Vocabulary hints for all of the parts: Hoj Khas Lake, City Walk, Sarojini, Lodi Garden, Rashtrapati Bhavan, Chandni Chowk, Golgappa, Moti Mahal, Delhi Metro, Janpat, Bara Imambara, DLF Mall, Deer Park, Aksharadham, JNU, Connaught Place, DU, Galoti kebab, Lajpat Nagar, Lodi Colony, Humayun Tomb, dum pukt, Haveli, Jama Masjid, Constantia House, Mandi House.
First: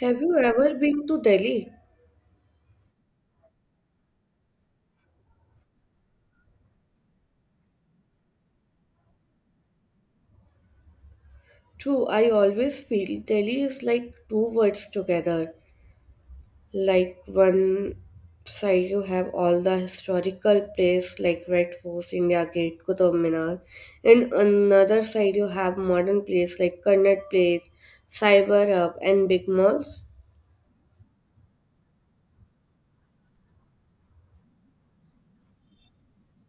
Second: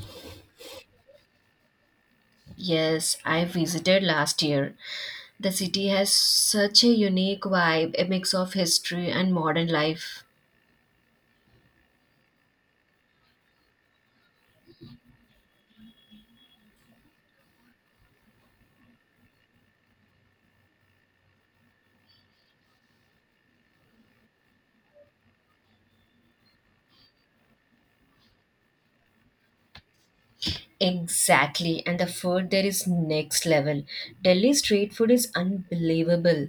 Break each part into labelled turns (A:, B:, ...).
A: Have you ever been to Delhi?
B: Yes, I visited last year. The city has such a unique vibe, a mix of history and modern life.
A: True, I always feel Delhi is like two words together. Like one side you have all the historical place like Red Fort, India Gate, Qutub Minar, and another side you have modern place like Connaught Place, Cyber Hub, and big malls.
B: Exactly, and the food there is next level. Delhi street food is unbelievable.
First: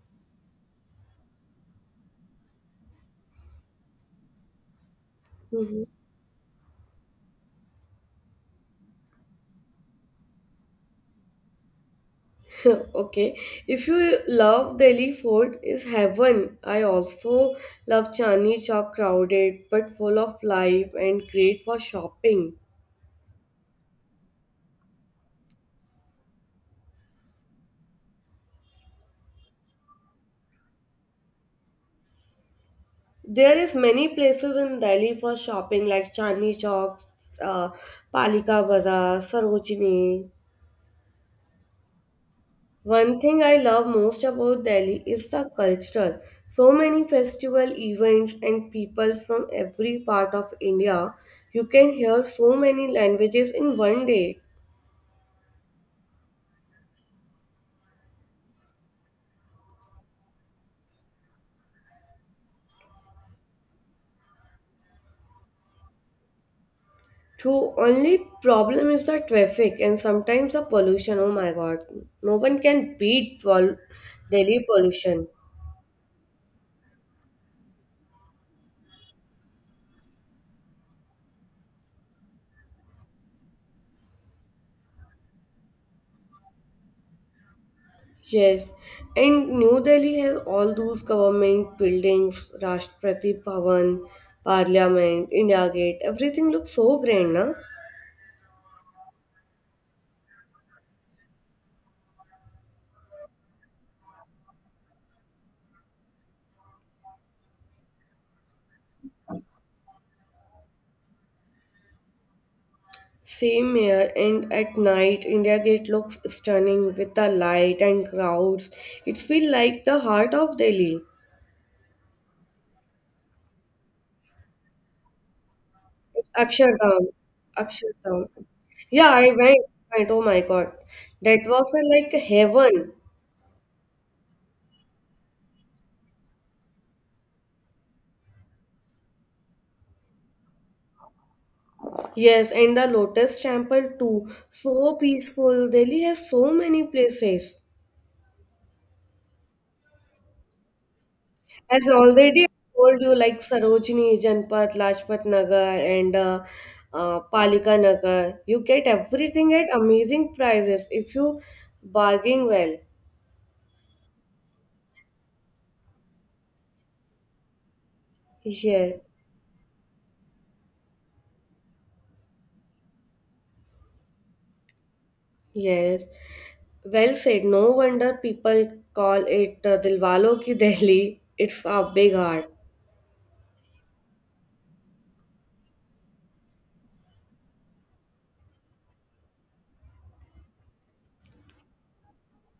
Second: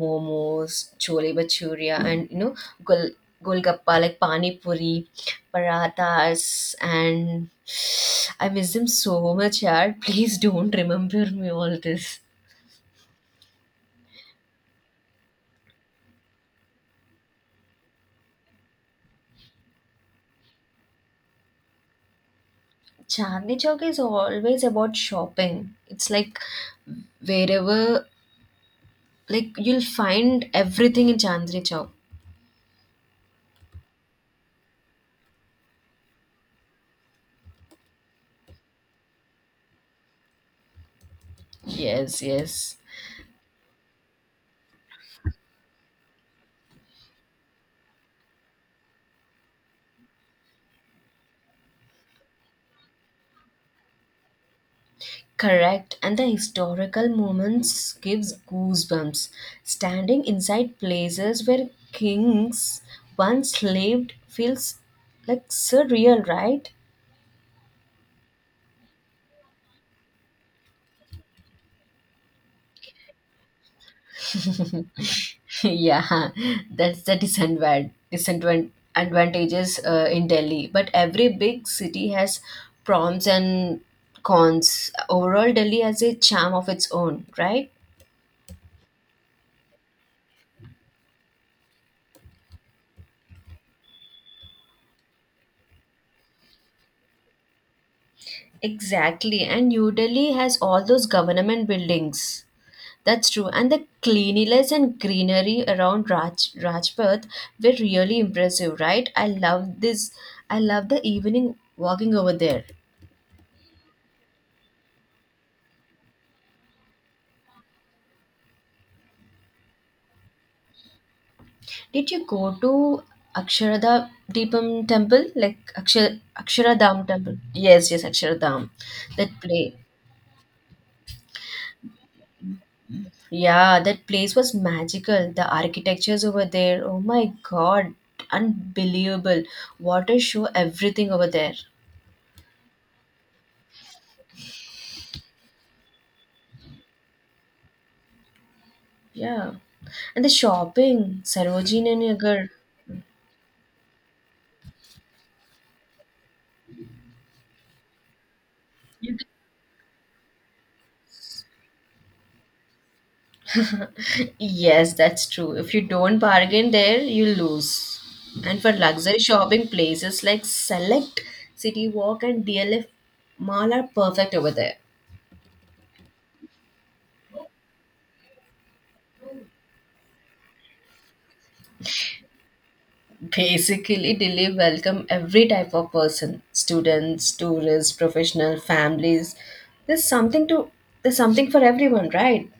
B: Momos, chole bhatura, gol golgappa like pani puri,
A: Mhm.
B: parathas, and I miss them so much, yaar. Please don't remember me all this.
A: Okay, if you love Delhi Fort is heaven. I also love Chandni Chowk crowded but full of life and great for shopping.
B: Chandni Chowk is always about shopping. It's like wherever, like you'll find everything in Chandni Chowk.
A: There is many places in Delhi for shopping like Chandni Chowk, uh, Palika Bazaar, Sarojini.
B: Yes, yes.
A: One thing I love most about Delhi is the cultural. So many festival events and people from every part of India. You can hear so many languages in one day.
B: Correct. And the historical moments gives goosebumps. Standing inside places where kings once lived feels like surreal, right?
A: True, only problem is the traffic and sometimes the pollution. Oh my god, no one can beat Delhi pollution.
B: Yeah, that's the advantages in Delhi, but every big city has proms and cons. Overall, Delhi has a charm of its own, right?
A: Yes, and New Delhi has all those government buildings, Rashtrapati Bhavan, Parliament, India Gate. Everything looks so grand, na?
B: Exactly, and new Delhi has all those government buildings. That's true, and the cleanliness and greenery around Rajpath were really impressive, right? I love this, I love the evening walking over there.
A: Same here, and at night, India Gate looks stunning with the light and crowds. It feels like the heart of Delhi.
B: Did you go to Aksharada Deepam temple? Like Aksharadham
A: Akshardham.
B: temple. Yes, yes,
A: Akshardham.
B: Aksharadham.
A: Yeah, I
B: That
A: went.
B: place.
A: Went. Oh my God. That was like heaven.
B: Yeah, that place was magical. The architectures over there. Oh my God. Unbelievable. Water show, everything over there.
A: Yes, and the Lotus Temple too. So peaceful. Delhi has so many places.
B: Yeah. And the shopping.
A: As
B: Sarojini
A: already I
B: Nagar.
A: told you, like Sarojini, Janpat, Lajpat Nagar, and Palika Nagar. You get everything at amazing prices if you bargain well.
B: Yes, that's true. If you don't bargain there, you lose. And for
A: Yes,
B: luxury shopping, places like Select, City Walk, and DLF Mall are perfect over there.
A: yes. Well said. No wonder people call it Dilwalo Ki Delhi. It's a big heart.
B: Basically, Delhi welcome every type of person: students, tourists, professional, families. There's something to there's something for everyone, right?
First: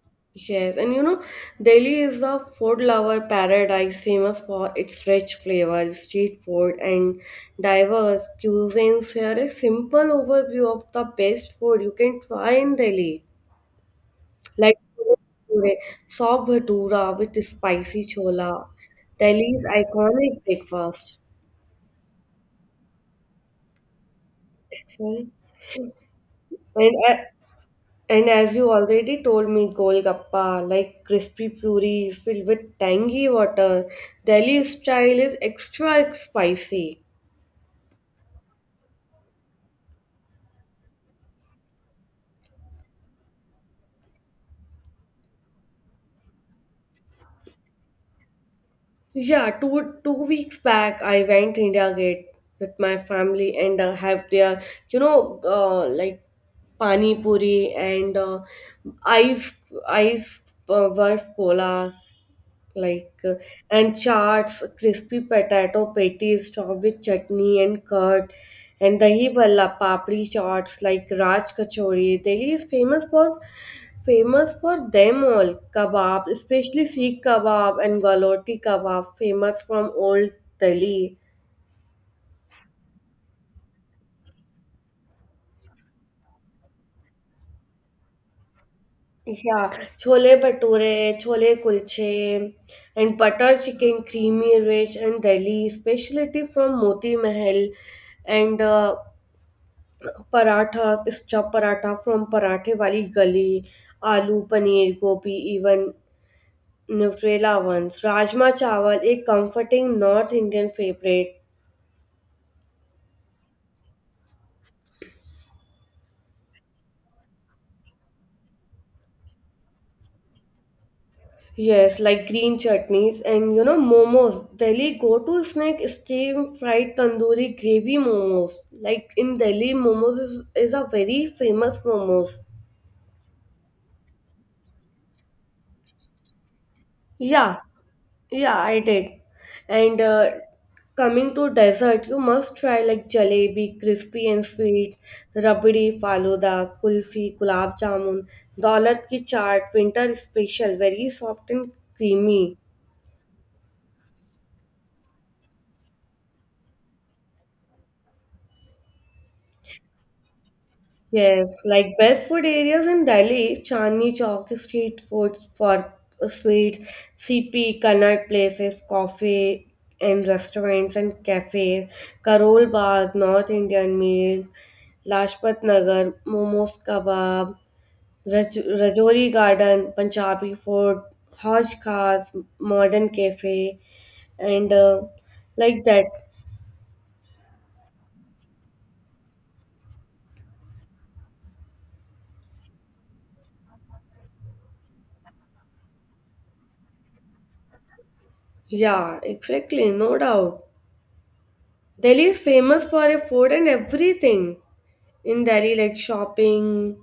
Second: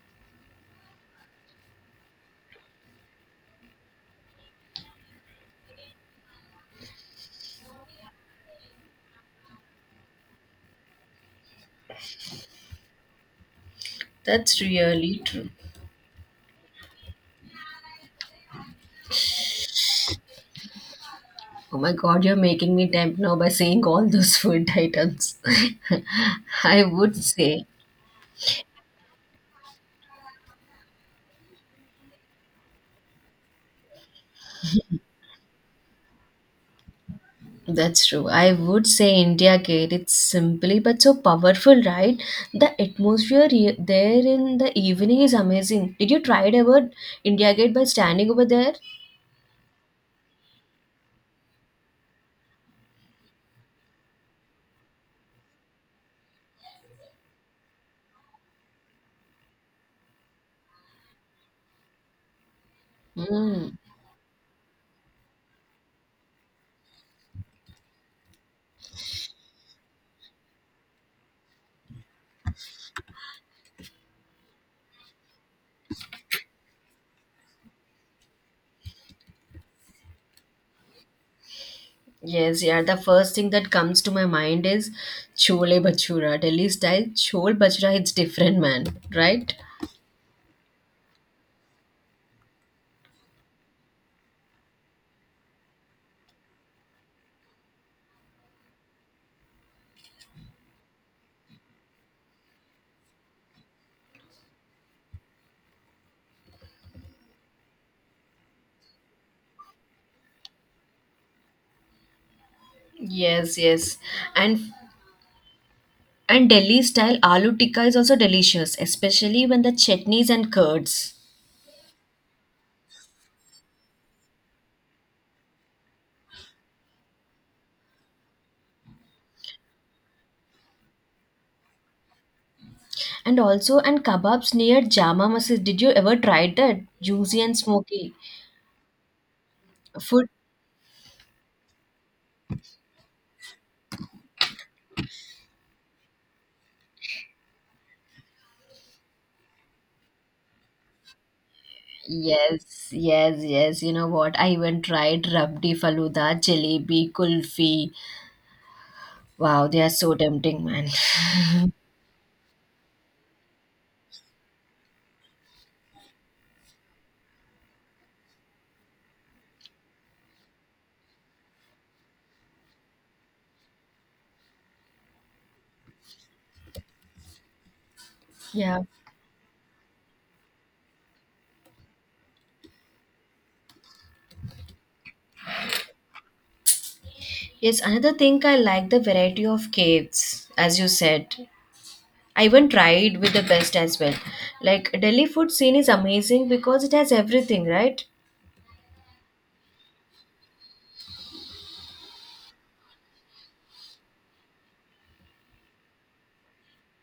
A: Yes, and you know, Delhi is a food lover paradise famous for its rich flavor, street food, and diverse cuisines. Here, a simple overview of the best food you can try in Delhi,
B: That's
A: like
B: really true.
A: today, soft bhatura with spicy chola, Delhi's iconic breakfast.
B: Oh my God, you're making me tempt now by saying all those food
A: Okay.
B: items. I
A: And
B: would
A: I,
B: say.
A: And as you already told me, Golgappa, like crispy puris filled with tangy water, Delhi style is extra spicy.
B: That's true. I would say India Gate. It's simply but so powerful, right? The atmosphere there in the evening is amazing. Did you try it ever, India Gate, by standing over there?
A: Yeah, two weeks back I went India Gate with my family and have their like pani puri and ice ice barf cola like
B: Mm.
A: and charts, crispy potato patties topped with chutney and curd, and dahi bhalla, papri chaats like Raj Kachori. Delhi is famous for them all. Kebab, especially Sikh kebab and Galoti kebab, famous from old Delhi.
B: Yes, yeah. The first thing that comes to my mind is chole bhatura, Delhi style chole bhatura. It's different, man, right?
A: Yeah, chole bhature, chole kulche, and butter chicken, creamy rich, and Delhi specialty from Moti Mahal, and paratha stuff paratha from Paranthe Wali Gali aloo paneer gobhi even Nutrela ones rajma chawal, a comforting north indian favorite.
B: Yes, yes. And and Delhi style aloo tikka is also delicious, especially when the chutneys and curds.
A: Yes, like green chutneys, and you know, momos, Delhi go to snack is steam fried tandoori gravy momos, like in Delhi momos is a very famous momos.
B: And also, and kebabs near Jama Masjid. Did you ever try that? Juicy and
A: Yeah,
B: smoky
A: yeah, I did. And
B: food.
A: Coming to dessert, you must try like jalebi, crispy and sweet, rabdi, faluda, kulfi, gulab jamun, daulat ki chaat, winter special, very soft and creamy.
B: Yes, yes, yes. You know what? I even tried rabdi faluda, jalebi, kulfi. Wow, they are so tempting, man.
A: Yes, like best food areas in Delhi, Chandni Chowk is street food for sweets, CP, Kannad places, coffee and restaurants and cafes, Karol Bagh, North Indian meal, Lajpat Nagar, momos kebab,
B: Yeah.
A: Rajouri Garden, Punjabi food, Haj Khas, modern cafe, and like that.
B: Yes, another thing I like, the variety of cakes, as you said. I even tried with the best as well. Like Delhi food scene is amazing because it has everything, right?
A: Yeah, exactly, no doubt. Delhi is famous for a food and everything. In Delhi, like shopping,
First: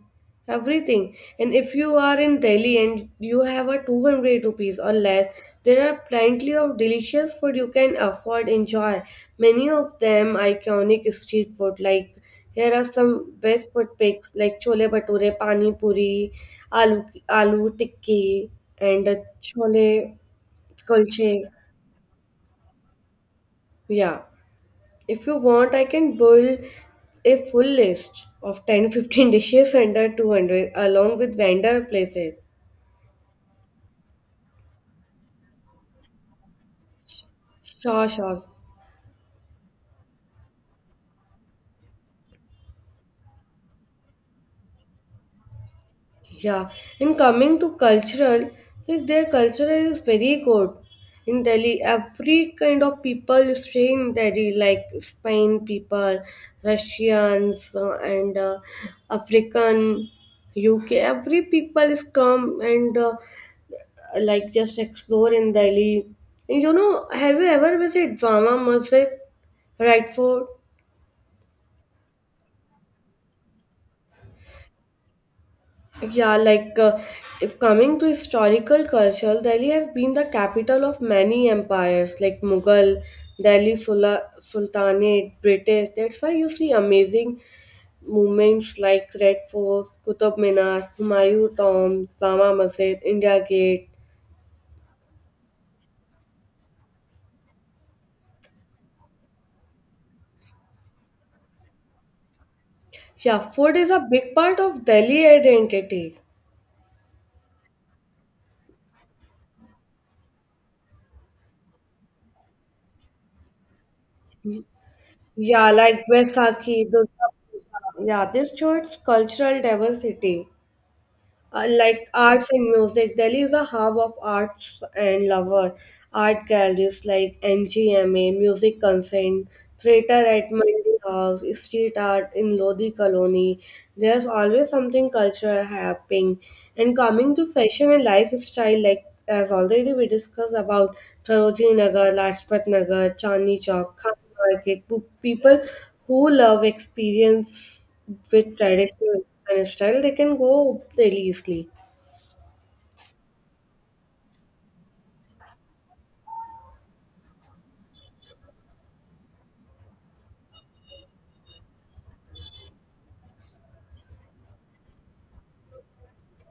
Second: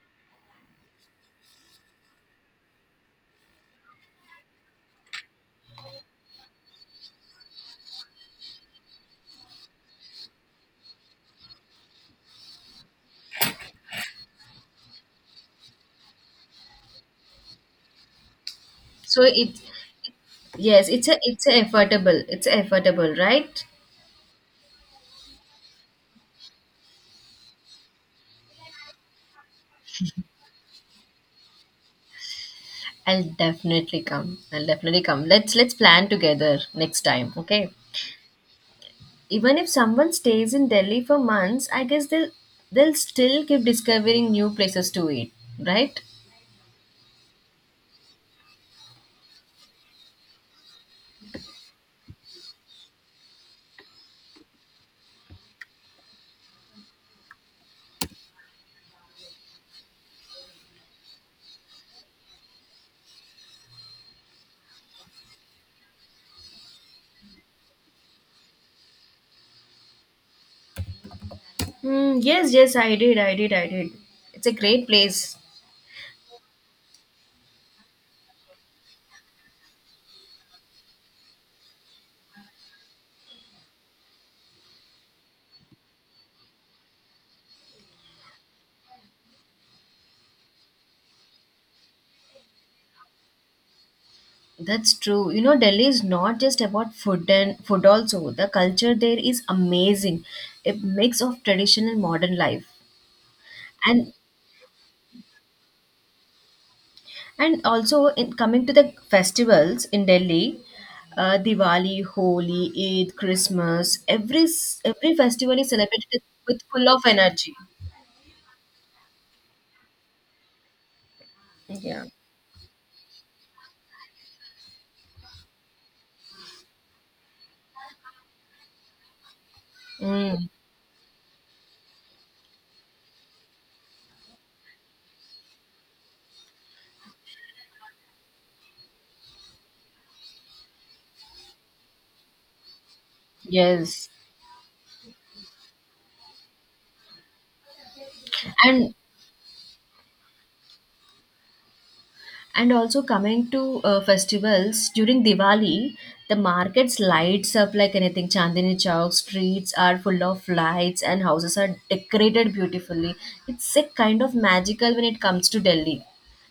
A: everything. And if you are in Delhi and you have a 200 rupees or less, there are plenty of delicious food you can afford enjoy. Many of them iconic street food. Like here are some best food picks like chole bhature, pani puri, aloo tikki, and
B: So it
A: chole
B: Yes, it's a
A: kulche.
B: affordable. It's affordable, right?
A: Yeah. If you want, I can build a full list of 10, 15 dishes under 200 along with vendor places.
B: I'll definitely come. I'll definitely come. Let's plan together next time, okay?
A: Sure, sure.
B: Even if someone stays in Delhi for months, I guess they'll still keep discovering new places to eat, right?
A: Yeah. And coming to cultural, like their culture is very good. In Delhi, every kind of people stay in Delhi, like Spain people, Russians, and African, UK. Every people is come and like just explore in Delhi. And you know, have you ever visited Jama Masjid, right? For
B: Hmm. Yes, yes, I did, I did, I did. It's a great place.
A: yeah, if coming to historical culture, Delhi has been the capital of many empires like Mughal, Sultanate, British. That's why you see amazing movements like Red Fort, Qutub Minar, Humayun Tomb, Jama Masjid, India Gate.
B: That's true. You know, Delhi is not just about food and food also. The culture there is amazing. A mix of tradition and modern life.
A: Yeah, food is a
B: And
A: big part of Delhi identity.
B: And also, in coming to the festivals in Delhi, Diwali, Holi, Eid, Christmas, every festival is
A: Yeah, like
B: celebrated with full
A: Vaisakhi,
B: of
A: Durga
B: energy.
A: Puja. Yeah, this shows cultural diversity.
B: Yeah.
A: Like arts and music, Delhi is a hub of arts and lover. Art galleries like NGMA, Music Consent, theater
B: Mm,
A: at Mandi House, street art in Lodi Colony. There's always something cultural happening. And coming to fashion and lifestyle, like as already we discussed about Sarojini Nagar, Lajpat Nagar, Chandni Chowk,
B: yes,
A: Khan Market, people who love experience with
B: and
A: traditional Indian style, they can go Delhi easily.
B: and also coming to festivals during Diwali, the markets lights up like anything. Chandni Chowk streets are full of lights, and houses are decorated beautifully. It's a kind of magical when it comes to Delhi,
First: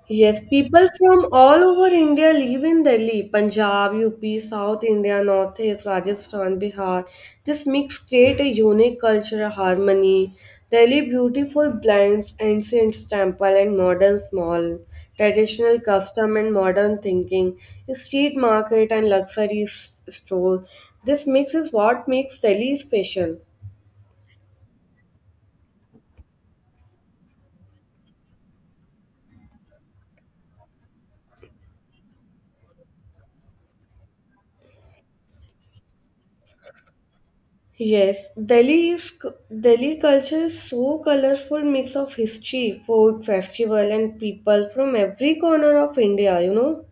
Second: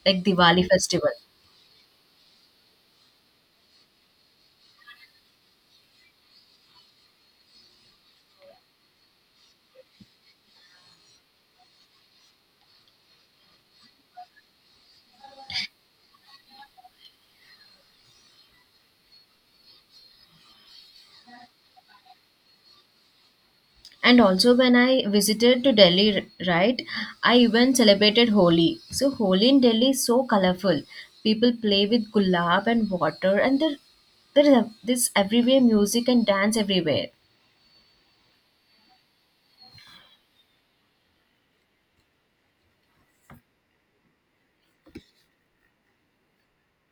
B: like
A: Yes,
B: Diwali
A: people
B: festival.
A: from all over India live in Delhi. Punjab, UP, South India, North East, Rajasthan, Bihar. This mix create a unique cultural harmony. Delhi beautiful blends ancient temple and modern small, traditional custom and modern thinking, street market and luxury store. This mix is what makes Delhi special.
B: And also, when I visited to Delhi, right, I even celebrated Holi. So Holi in Delhi is so colorful. People play with gulab and water, and there is this everywhere music and dance everywhere.
A: Yes, Delhi culture is so colorful mix of history, folk, festival, and people from every corner of India, you know.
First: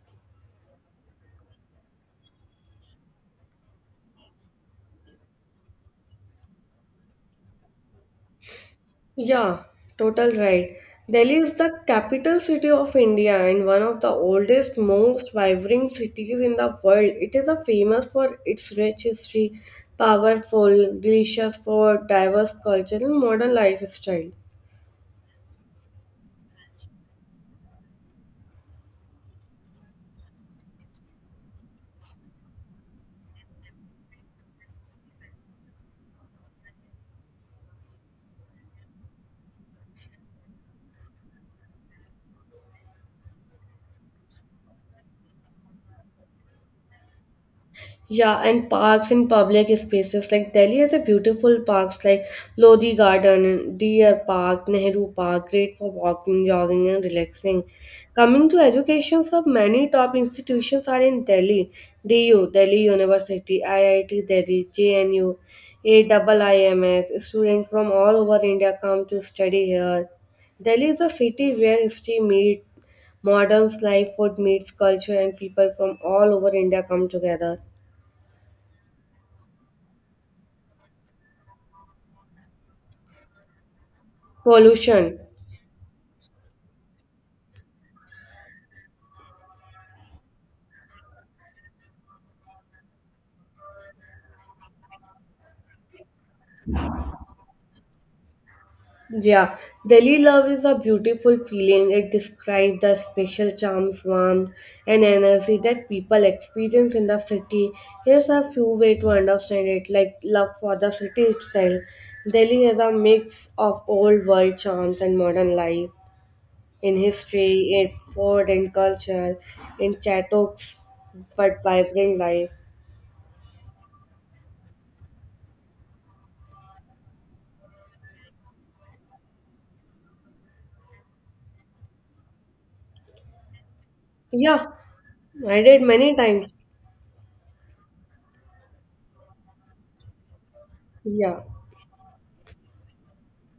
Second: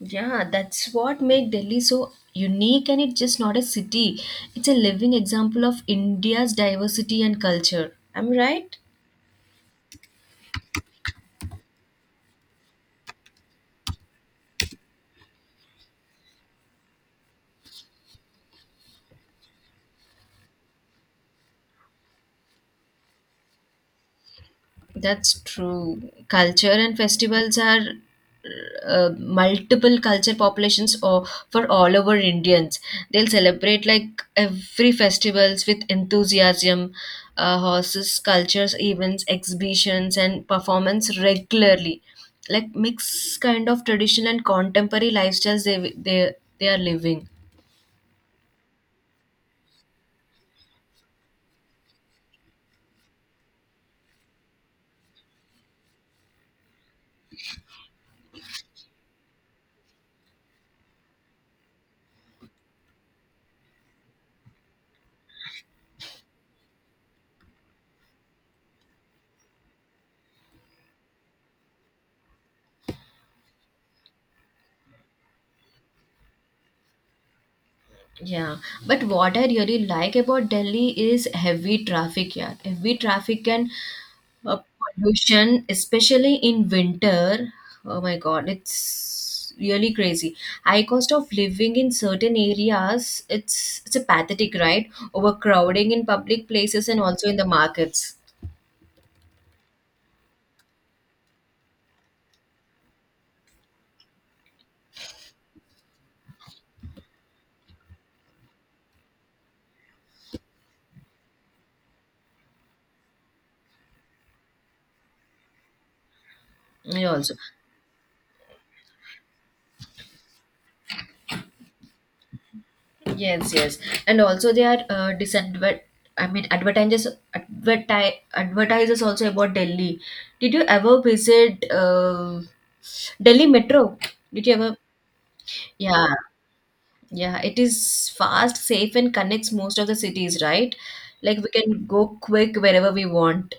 B: Yeah, that's what make Delhi so unique, and it's just not a city. It's a living example of India's diversity and culture. Am I right?
A: Yeah, total right. Delhi is the capital city of India and one of the oldest, most vibrant cities in the world. It is a famous for its rich history, powerful, delicious food, diverse culture, and modern lifestyle.
B: That's true. Culture and festivals are multiple culture populations or for all over Indians. They'll celebrate like every festivals with enthusiasm, horses, cultures, events, exhibitions, and performance regularly. Like mix kind of traditional and contemporary lifestyles they are living.
A: Yeah, and parks in public spaces like Delhi has a beautiful parks like Lodi Garden, Deer Park, Nehru Park, great for walking, jogging, and relaxing. Coming to education, so many top institutions are in Delhi. DU, Delhi University, IIT Delhi, JNU, AIIMS. Students from all over India come to study here. Delhi is a city where history meets modern life, food meets culture, and people from all over India come together.
B: Yeah, but what I really like about Delhi is heavy traffic. Yeah, heavy traffic and uh,
A: Pollution.
B: pollution, especially in winter. Oh my God, it's really crazy. High cost of living in certain areas, it's a pathetic, right? Overcrowding in public places and also in the markets.
A: Yeah, Delhi love is a beautiful feeling. It describes the special charms, warmth, and energy that people experience in the city. Here's a few ways to understand it, like love for the city itself. Delhi is a mix of old world charms and modern life, in
B: Yeah, also.
A: history, in food, and culture, in chattox, but vibrant life.
B: Yes, yes, and also they are disadvert. I mean, advertisers advertisers also about Delhi. Did you ever visit Delhi Metro? Did you
A: Yeah,
B: ever?
A: I did
B: Yeah,
A: many times.
B: yeah. It is fast, safe, and connects most of the cities, right? Like
A: Yeah.
B: we can go quick wherever we want.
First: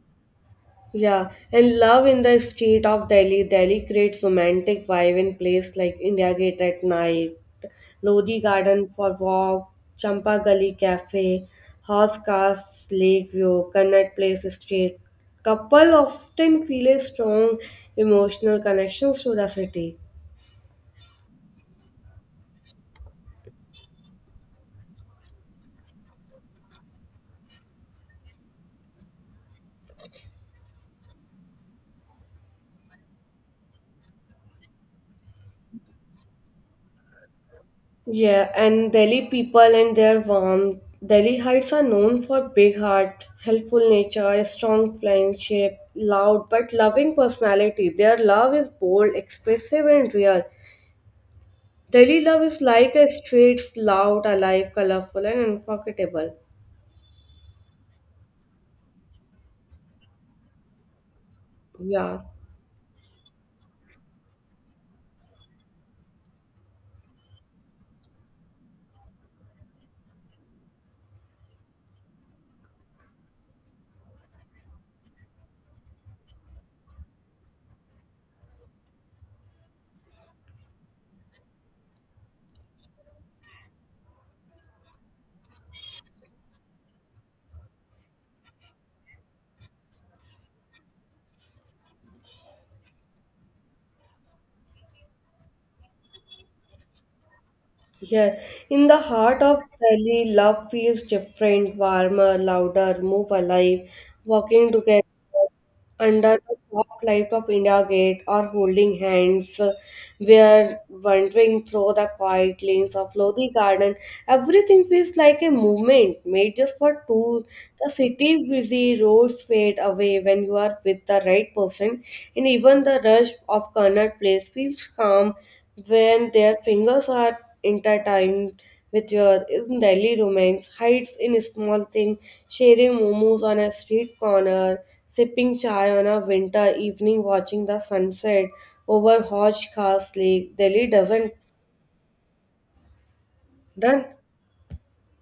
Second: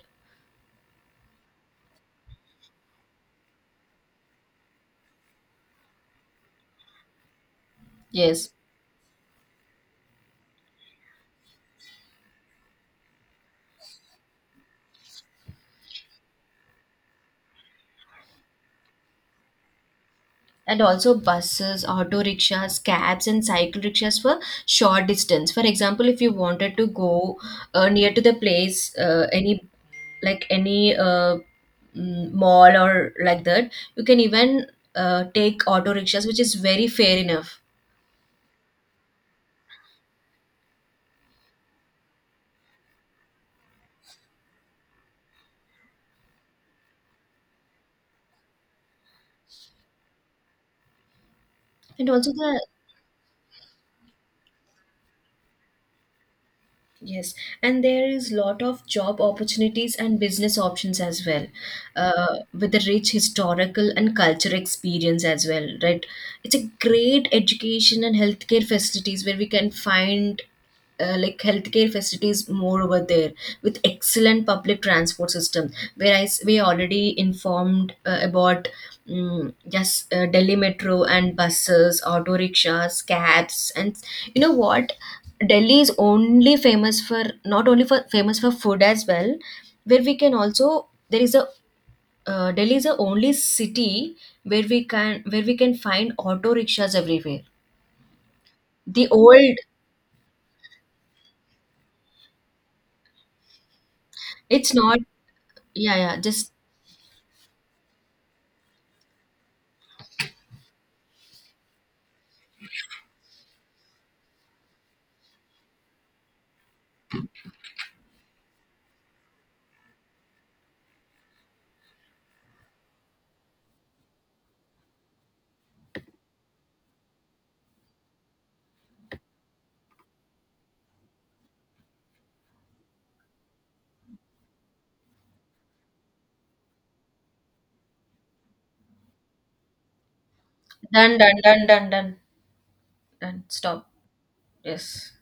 A: Yeah, and love in the street of Delhi. Delhi creates romantic vibe in place like India Gate at night, Lodi
B: Yes.
A: Garden for walk, Champa Gully Cafe, Horse Cars Lake View, Connaught Place Street. Couple often feel a strong emotional connections to the city.
B: And also buses, auto rickshaws, cabs, and cycle rickshaws for short distance. For example, if you wanted to go near to the place, any like any mm, mall or like that, you can even take auto rickshaws, which is very fair enough.
A: Yeah, and Delhi people and their warmth. Delhi Heights are known for big heart, helpful nature, strong friendship, loud but loving personality. Their love is bold, expressive, and real.
B: And
A: Delhi
B: also
A: love is
B: the
A: like a street's loud, alive, colorful, and unforgettable.
B: Yes, and there is lot of job opportunities and business options as well,
A: Yeah.
B: with a rich historical and cultural experience as well, right? It's a great education and healthcare facilities where we can find like healthcare facilities more over there with excellent public transport system. Where we already informed about mm, yes, Delhi metro and buses, auto rickshaws, cabs, and you know what? Delhi is only famous for not only for famous for food as well, where we can also there is a Delhi is the only city where we can find auto rickshaws everywhere.
A: Yeah, in the
B: The
A: heart
B: old,
A: of Delhi, love feels different, warmer, louder, move alive, walking
B: it's not,
A: together,
B: yeah yeah,
A: under
B: just
A: the soft light of India Gate or holding hands, were wandering through the quiet lanes of Lodi Garden. Everything feels like a movement made just for tours. The city's busy roads fade away when you are with the right person, and even the rush of Connard Place feels calm when their fingers are intertwined with your in Delhi remains, hides in small things, sharing momos on a street corner, sipping chai on a winter evening, watching the sunset over Hoj Khas Lake. Delhi
B: done
A: doesn't
B: done done done done done stop.
A: done.
B: Yes.